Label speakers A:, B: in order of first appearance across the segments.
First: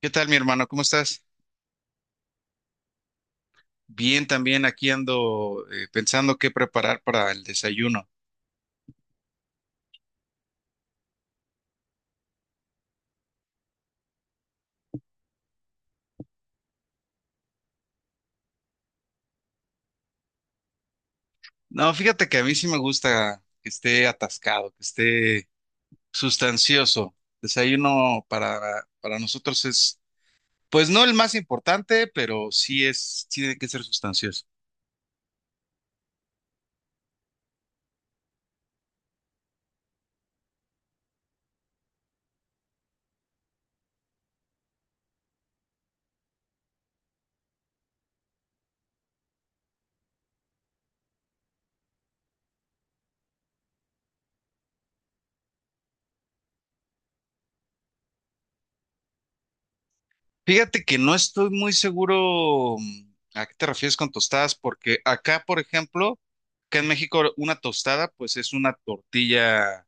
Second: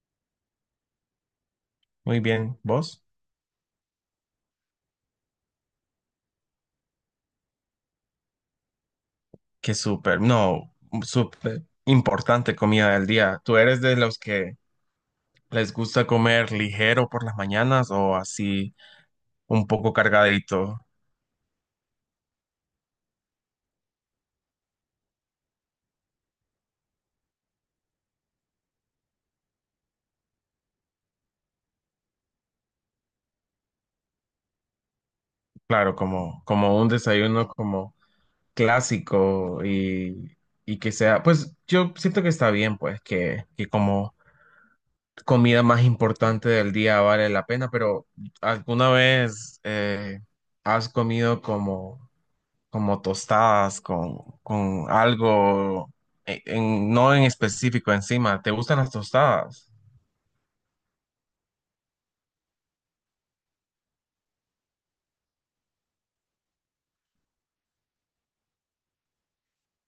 A: ¿Qué tal, mi hermano? ¿Cómo estás?
B: Muy bien, ¿vos?
A: Bien, también aquí ando, pensando qué preparar para el desayuno.
B: Qué súper, no, súper importante comida del día. ¿Tú eres de los que les gusta comer ligero por las mañanas o así un poco cargadito?
A: No, fíjate que a mí sí me gusta que esté atascado, que esté sustancioso. Desayuno para nosotros es, pues no el más importante, pero sí es, sí tiene que ser sustancioso.
B: Claro, como un desayuno como clásico y que sea, pues yo siento que está bien, pues que como comida más importante del día vale la pena, pero ¿alguna vez has comido como... como tostadas con algo no en específico encima? ¿Te gustan las tostadas?
A: Fíjate que no estoy muy seguro, a qué te refieres con tostadas, porque acá, por ejemplo, acá en México, una tostada, pues es una tortilla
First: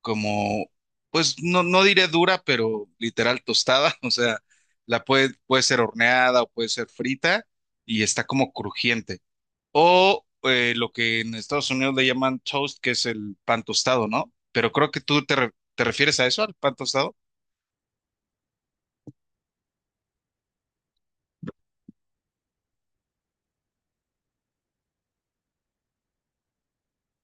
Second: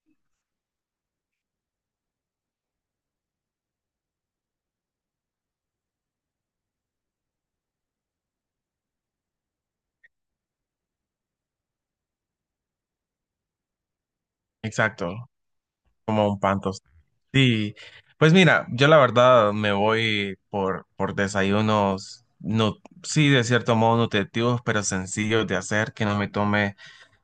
A: como, pues no, no diré dura, pero literal tostada, o sea, la puede, puede ser horneada o puede ser frita y está como crujiente. O lo que en Estados Unidos le llaman toast, que es el pan tostado, ¿no? Pero creo que tú
B: Exacto,
A: te, te refieres a
B: como un
A: eso, al
B: pan
A: pan
B: tostado.
A: tostado.
B: Sí, pues mira, yo la verdad me voy por desayunos, no, sí, de cierto modo nutritivos, pero sencillos de hacer, que no me tome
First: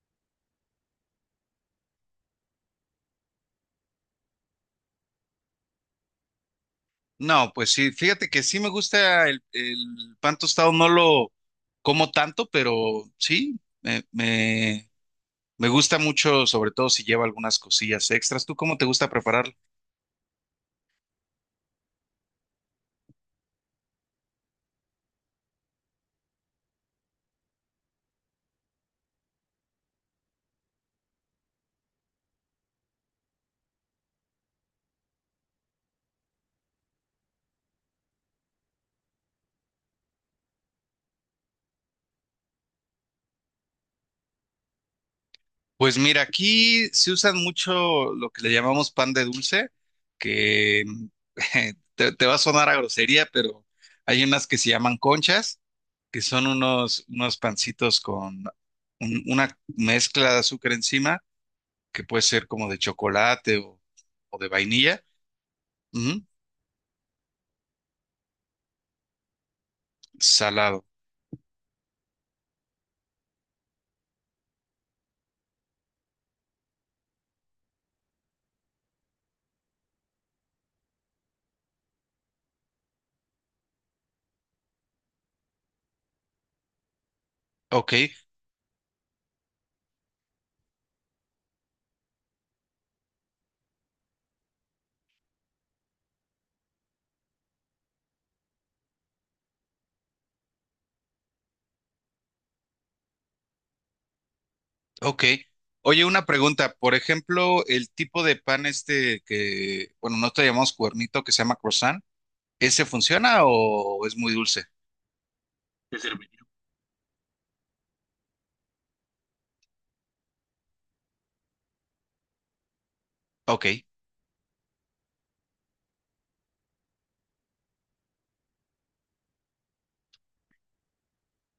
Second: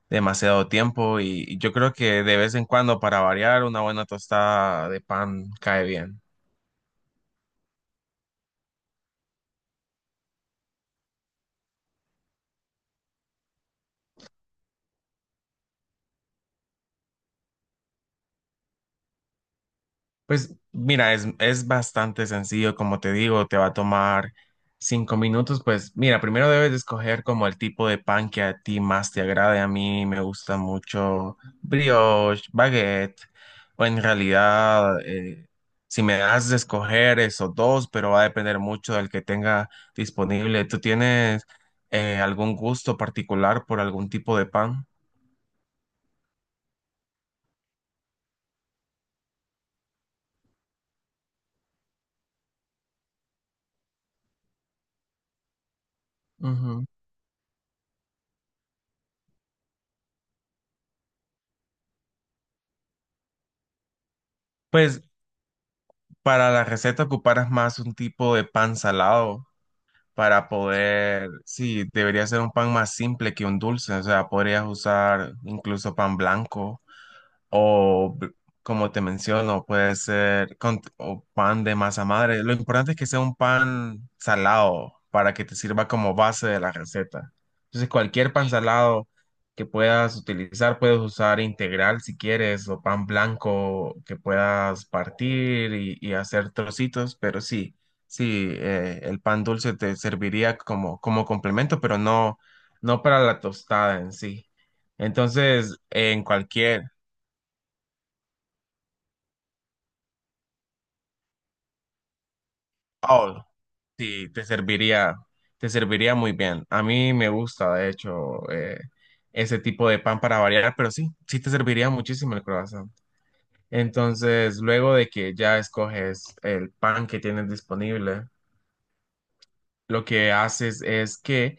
B: demasiado tiempo y yo creo que de vez en cuando para variar una buena tostada de pan cae bien.
A: No, pues sí, fíjate que sí me gusta el pan tostado, no lo como tanto, pero sí, me, me gusta mucho, sobre todo si lleva algunas cosillas extras. ¿Tú cómo te gusta prepararlo?
B: Pues mira, es bastante sencillo, como te digo, te va a tomar 5 minutos. Pues mira, primero debes de escoger como el tipo de pan que a ti más te agrade. A mí me gusta mucho brioche, baguette, o en realidad, si me das de escoger esos dos, pero va a depender mucho del que tenga disponible. ¿Tú tienes algún gusto particular por algún tipo de pan?
A: Pues mira, aquí se usan mucho lo que le llamamos pan de dulce, que te va a sonar a grosería, pero hay unas que se llaman conchas, que son
B: Ujú.
A: unos pancitos con una mezcla de azúcar encima, que puede ser como de chocolate o de
B: Pues
A: vainilla. Ujú,
B: para la receta ocuparás más un tipo de pan salado. Para
A: salado.
B: poder, sí, debería ser un pan más simple que un dulce, o sea, podrías usar incluso pan blanco o b- como te menciono, puede ser con, o pan de masa madre. Lo importante es que sea un pan salado para que te sirva como base de la receta. Entonces,
A: Ok.
B: cualquier pan salado que puedas utilizar, puedes usar integral si quieres, o pan blanco que puedas partir y hacer trocitos, pero sí. Sí, el pan dulce te serviría como, como complemento, pero no, no para la tostada en sí.
A: Ok.
B: Entonces,
A: Oye,
B: en
A: una pregunta.
B: cualquier,
A: Por ejemplo, el tipo de pan este que, bueno, no te llamamos cuernito, que se llama croissant, ¿ese funciona
B: Oh,
A: o es
B: sí,
A: muy dulce?
B: te
A: Te
B: serviría
A: serviré.
B: muy bien. A mí me gusta, de hecho, ese tipo de pan para variar, pero sí, sí te serviría muchísimo el croissant.
A: Ok.
B: Entonces, luego de que ya escoges el pan que tienes disponible, lo que haces es que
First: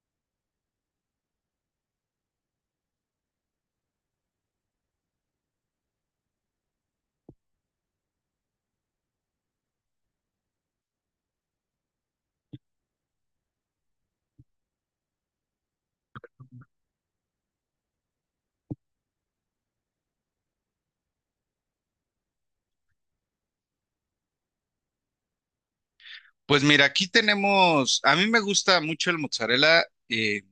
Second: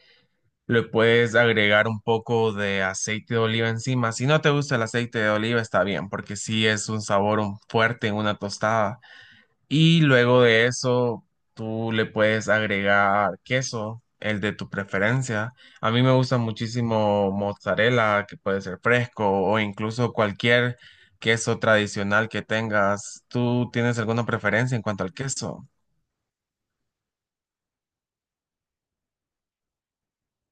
B: le puedes agregar un poco de aceite de oliva encima. Si no te gusta el aceite de oliva, está bien, porque sí es un sabor fuerte en una tostada y luego de eso, tú le puedes agregar queso, el de tu preferencia. A mí me gusta muchísimo mozzarella, que puede ser fresco o incluso cualquier queso tradicional que tengas. ¿Tú tienes alguna preferencia en cuanto al queso?
A: Pues mira, aquí tenemos, a mí me gusta mucho el mozzarella, eh,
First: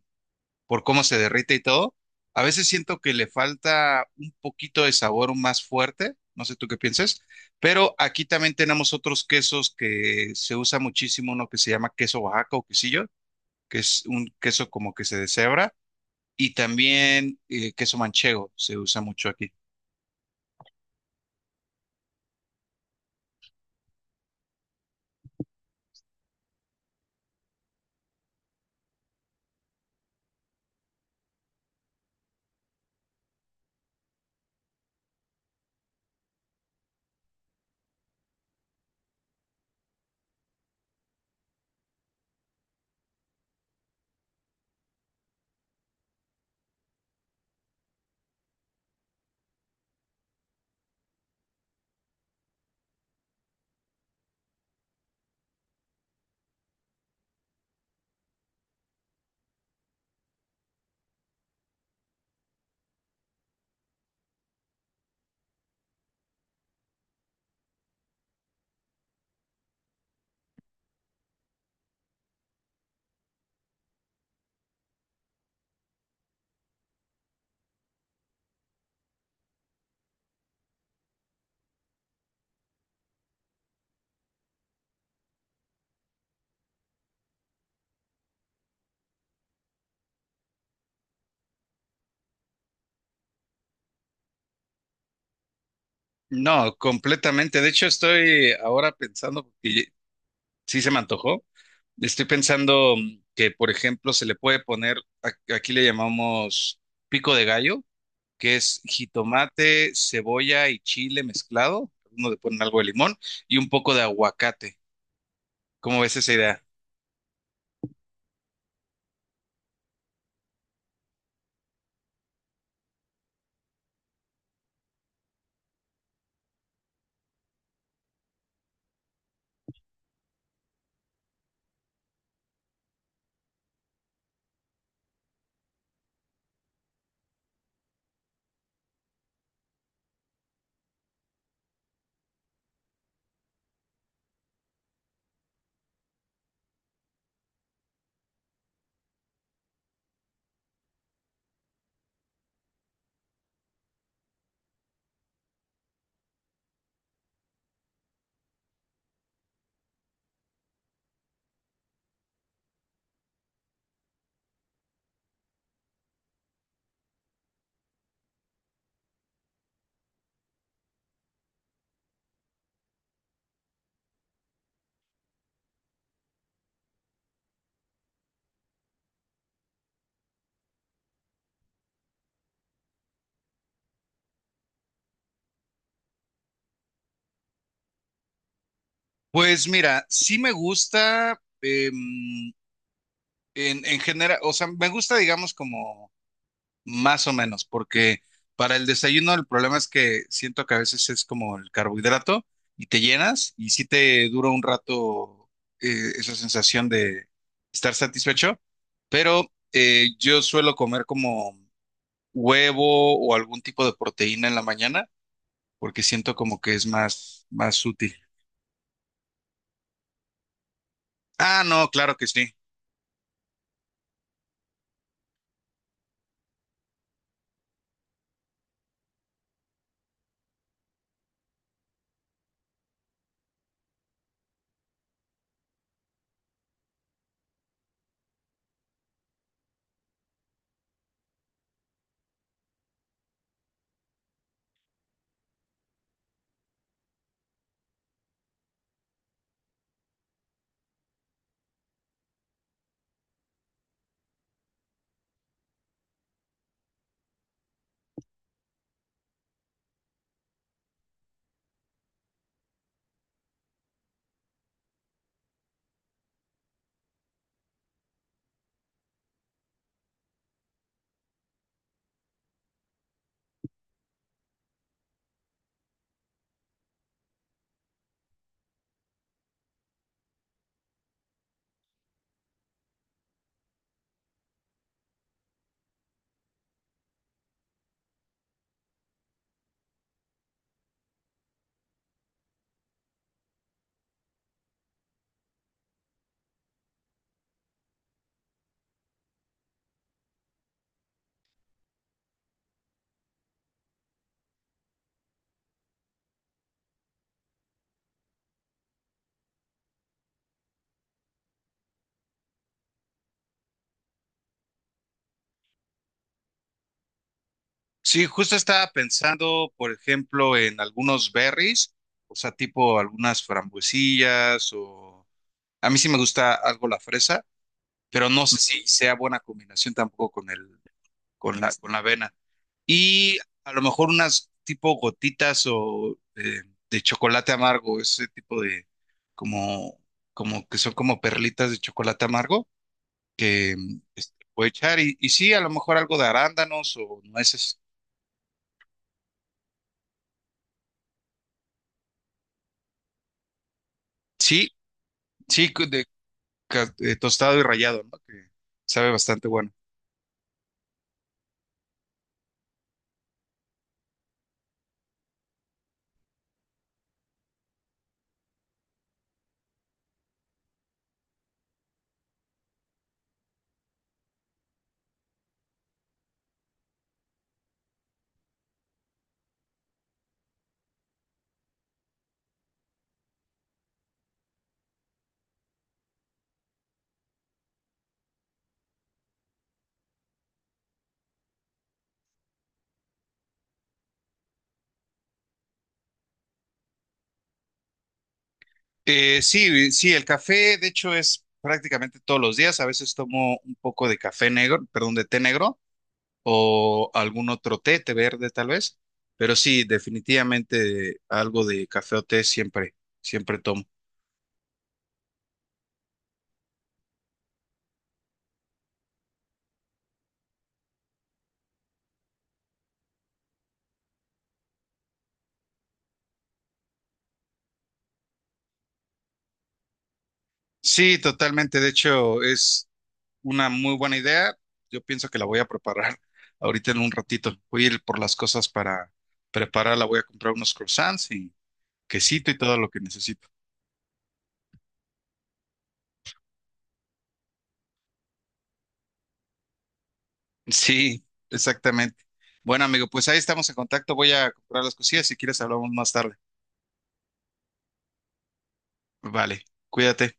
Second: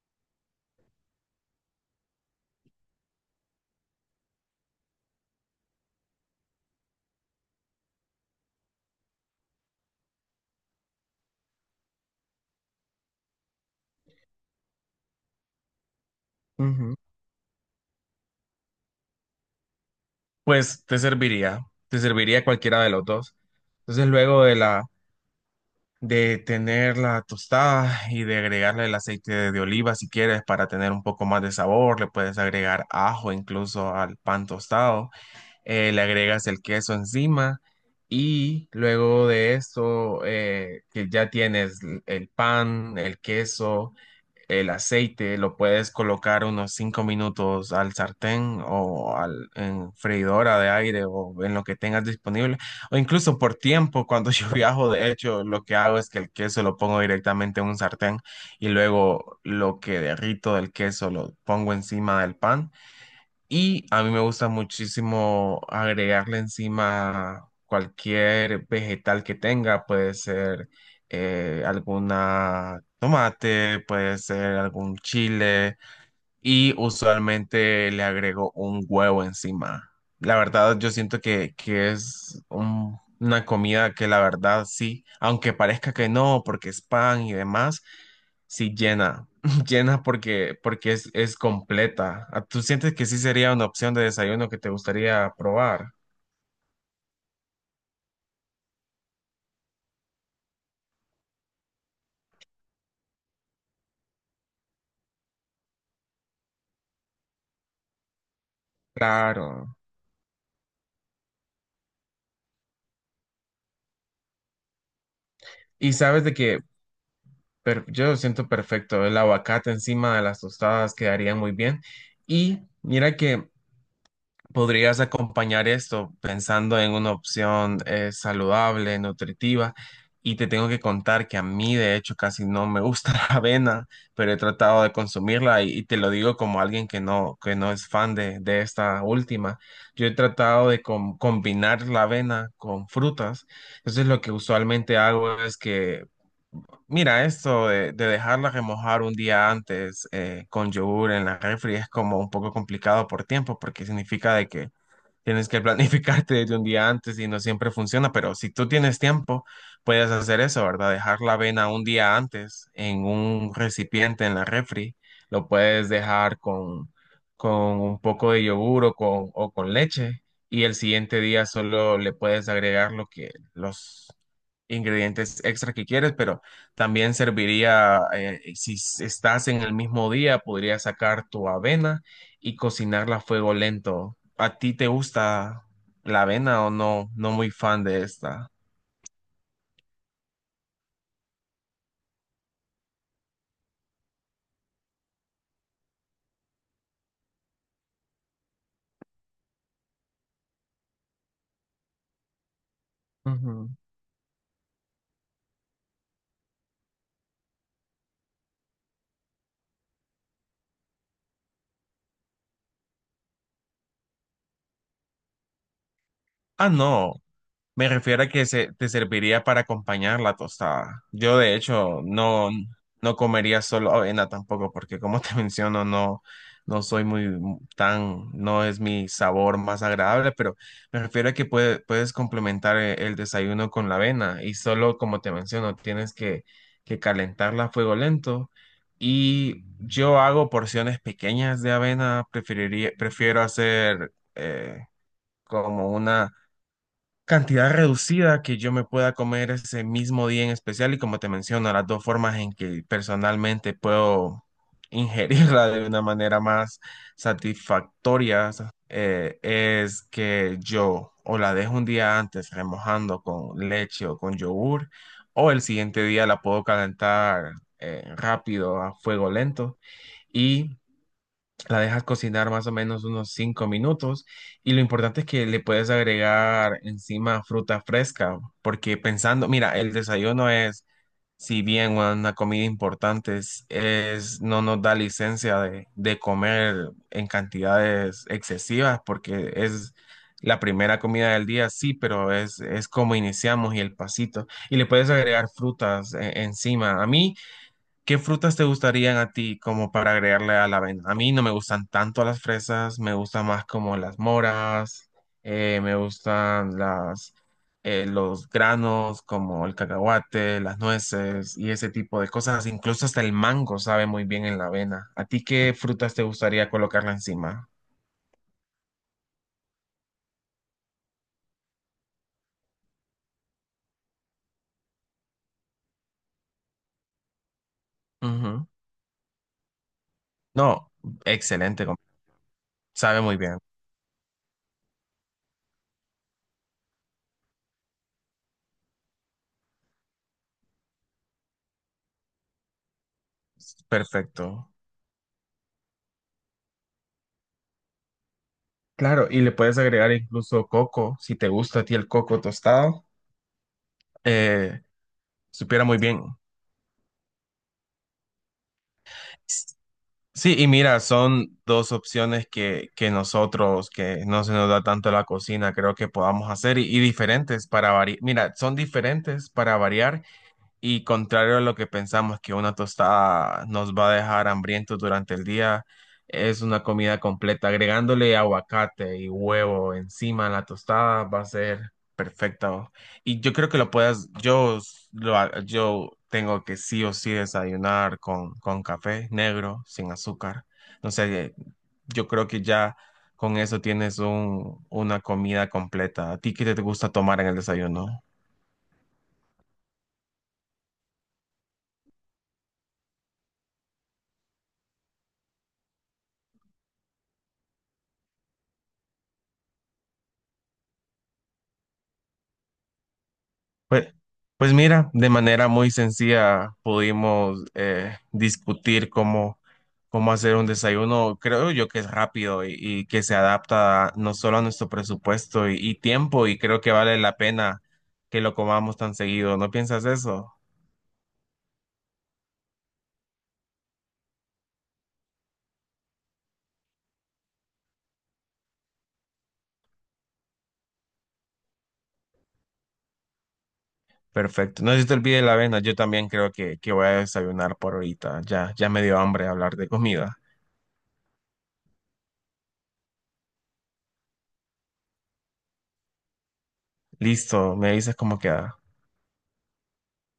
A: por cómo se derrite y todo. A veces siento que le falta un poquito de sabor más fuerte, no sé tú qué pienses, pero aquí también tenemos otros quesos que se usa muchísimo, uno que se llama queso Oaxaca o quesillo, que es un queso como que se deshebra y
B: Ujú.
A: también, queso manchego se usa mucho aquí.
B: Pues te serviría cualquiera de los dos. Entonces, luego de la de tener la tostada y de agregarle el aceite de oliva si quieres para tener un poco más de sabor, le puedes agregar ajo incluso al pan tostado. Le agregas el queso encima y luego de esto que ya tienes el pan, el queso. El aceite lo puedes colocar unos 5 minutos al sartén o al, en freidora de aire o en lo que tengas disponible. O incluso por tiempo, cuando yo viajo, de hecho, lo que hago es que el queso lo pongo directamente en un sartén y luego lo que derrito del queso lo pongo encima del pan y a mí me gusta muchísimo agregarle encima cualquier vegetal que tenga, puede ser alguna tomate, puede ser algún chile y usualmente le agrego un huevo encima. La verdad, yo siento que es una comida que la verdad sí, aunque parezca que no, porque es pan y demás, sí llena, llena porque es completa. Ah, ¿tú sientes que sí sería una opción de desayuno que te gustaría probar?
A: No, completamente. De hecho, estoy ahora pensando, porque sí se me antojó. Estoy pensando, que, por ejemplo, se le puede poner, aquí le llamamos pico de gallo, que es
B: Claro.
A: jitomate, cebolla y chile mezclado. Uno le ponen algo de limón y un poco de aguacate.
B: Y
A: ¿Cómo ves
B: sabes
A: esa
B: de que
A: idea?
B: yo lo siento perfecto, el aguacate encima de las tostadas quedaría muy bien. Y mira que podrías acompañar esto pensando en una opción saludable, nutritiva. Y te tengo que contar que a mí, de hecho, casi no me gusta la avena, pero he tratado de consumirla y te lo digo como alguien que no es fan de esta última. Yo he tratado de combinar la avena con frutas. Entonces, lo que usualmente hago es que mira, esto de dejarla remojar un día antes con yogur en la refri es como un poco complicado por tiempo, porque significa de que tienes que planificarte desde un día antes y no siempre funciona, pero si tú tienes tiempo, puedes hacer eso, ¿verdad? Dejar la avena un día antes en un recipiente en la refri. Lo puedes dejar con un poco de yogur o con leche y el siguiente día solo le puedes agregar lo que los ingredientes extra que quieres, pero también serviría, si estás en el mismo día, podrías sacar tu avena y cocinarla a fuego lento. ¿A ti te gusta la avena o no? No muy fan de esta.
A: Pues mira, sí me gusta, en general, o sea, me gusta, digamos, como más o menos, porque para el desayuno el problema es que siento que a veces es como el carbohidrato y te llenas y
B: Ujú.
A: sí te dura un rato, esa sensación de estar satisfecho, pero yo suelo comer como huevo o algún tipo de proteína en la mañana porque siento como
B: Ah,
A: que es
B: no.
A: más, más
B: Me
A: útil.
B: refiero a que se, te serviría para acompañar la tostada. Yo, de
A: Ah, no,
B: hecho,
A: claro que
B: no,
A: sí.
B: no comería solo avena tampoco, porque como te menciono, no, no soy muy tan, no es mi sabor más agradable, pero me refiero a que puedes complementar desayuno con la avena y solo, como te menciono, tienes que calentarla a fuego lento. Y yo hago porciones pequeñas de avena, preferiría, prefiero hacer como una cantidad reducida que yo me pueda comer ese mismo día en especial y como te menciono, las dos formas en que personalmente puedo ingerirla de una manera más satisfactoria es que yo o la dejo un día antes remojando con leche o con yogur o el siguiente día la puedo calentar rápido a fuego lento y la dejas cocinar más o menos unos 5 minutos y lo importante es que le puedes agregar encima fruta fresca, porque pensando, mira, el desayuno es, si bien una comida importante, es, no nos da licencia de comer en cantidades excesivas, porque es la primera comida del día, sí, pero es como iniciamos y el pasito. Y le puedes agregar frutas encima. A mí, ¿qué frutas te gustarían a ti como para agregarle a la avena? A mí no me gustan tanto las fresas, me gustan más como las moras, me gustan las, los granos como el cacahuate, las nueces y ese tipo de cosas. Incluso hasta el mango sabe muy bien en la avena. ¿A ti qué frutas te gustaría colocarla encima?
A: Sí, justo estaba pensando, por ejemplo, en algunos berries, o sea, tipo algunas frambuesillas o a mí sí me gusta algo la fresa, pero no sé
B: Ujú.
A: si sea buena combinación tampoco con el,
B: No, excelente,
A: con la avena.
B: sabe
A: Y
B: muy bien.
A: a lo mejor unas tipo gotitas o, de chocolate amargo, ese tipo de como, como que son como perlitas de chocolate amargo que,
B: Perfecto.
A: este, puedo echar. Y sí, a lo mejor algo de arándanos o nueces.
B: Claro, y le puedes agregar incluso coco, si te gusta a ti el coco tostado.
A: Sí, sí,
B: Supiera muy bien.
A: tostado y rallado, ¿no? Que sabe bastante bueno.
B: Sí, y mira, son dos opciones que nosotros, que no se nos da tanto la cocina, creo que podamos hacer y diferentes para variar. Mira, son diferentes para variar y contrario a lo que pensamos que una tostada nos va a dejar hambrientos durante el día, es una comida completa. Agregándole aguacate y huevo encima a la tostada va a ser perfecto. Y yo creo que lo puedas, yo, yo tengo que sí o sí desayunar con café negro, sin azúcar. No sé, yo creo que ya con eso tienes un, una comida completa. ¿A ti qué te gusta tomar en el desayuno?
A: Sí, sí, el café, de hecho, es prácticamente todos los días. A veces tomo un poco de café negro, perdón, de té negro o algún otro té, té verde tal vez. Pero sí, definitivamente algo de café o té siempre, siempre tomo.
B: Pues, pues mira, de manera muy sencilla pudimos discutir cómo, cómo hacer un desayuno, creo yo que es rápido y que se adapta no solo a nuestro presupuesto y tiempo, y creo que vale la pena que lo comamos tan seguido. ¿No piensas eso?
A: Sí, totalmente. De hecho, es una muy buena idea. Yo pienso que la voy a preparar ahorita en un ratito. Voy a ir por las cosas para prepararla. Voy a comprar unos croissants y quesito y todo lo que necesito.
B: Perfecto. No se te olvide la avena, yo también creo que voy a desayunar por ahorita. Ya, ya me dio hambre hablar de comida.
A: Sí, exactamente. Bueno, amigo, pues ahí estamos en contacto. Voy a comprar las cosillas. Si quieres, hablamos más tarde.
B: Listo, me dices cómo queda.
A: Vale, cuídate.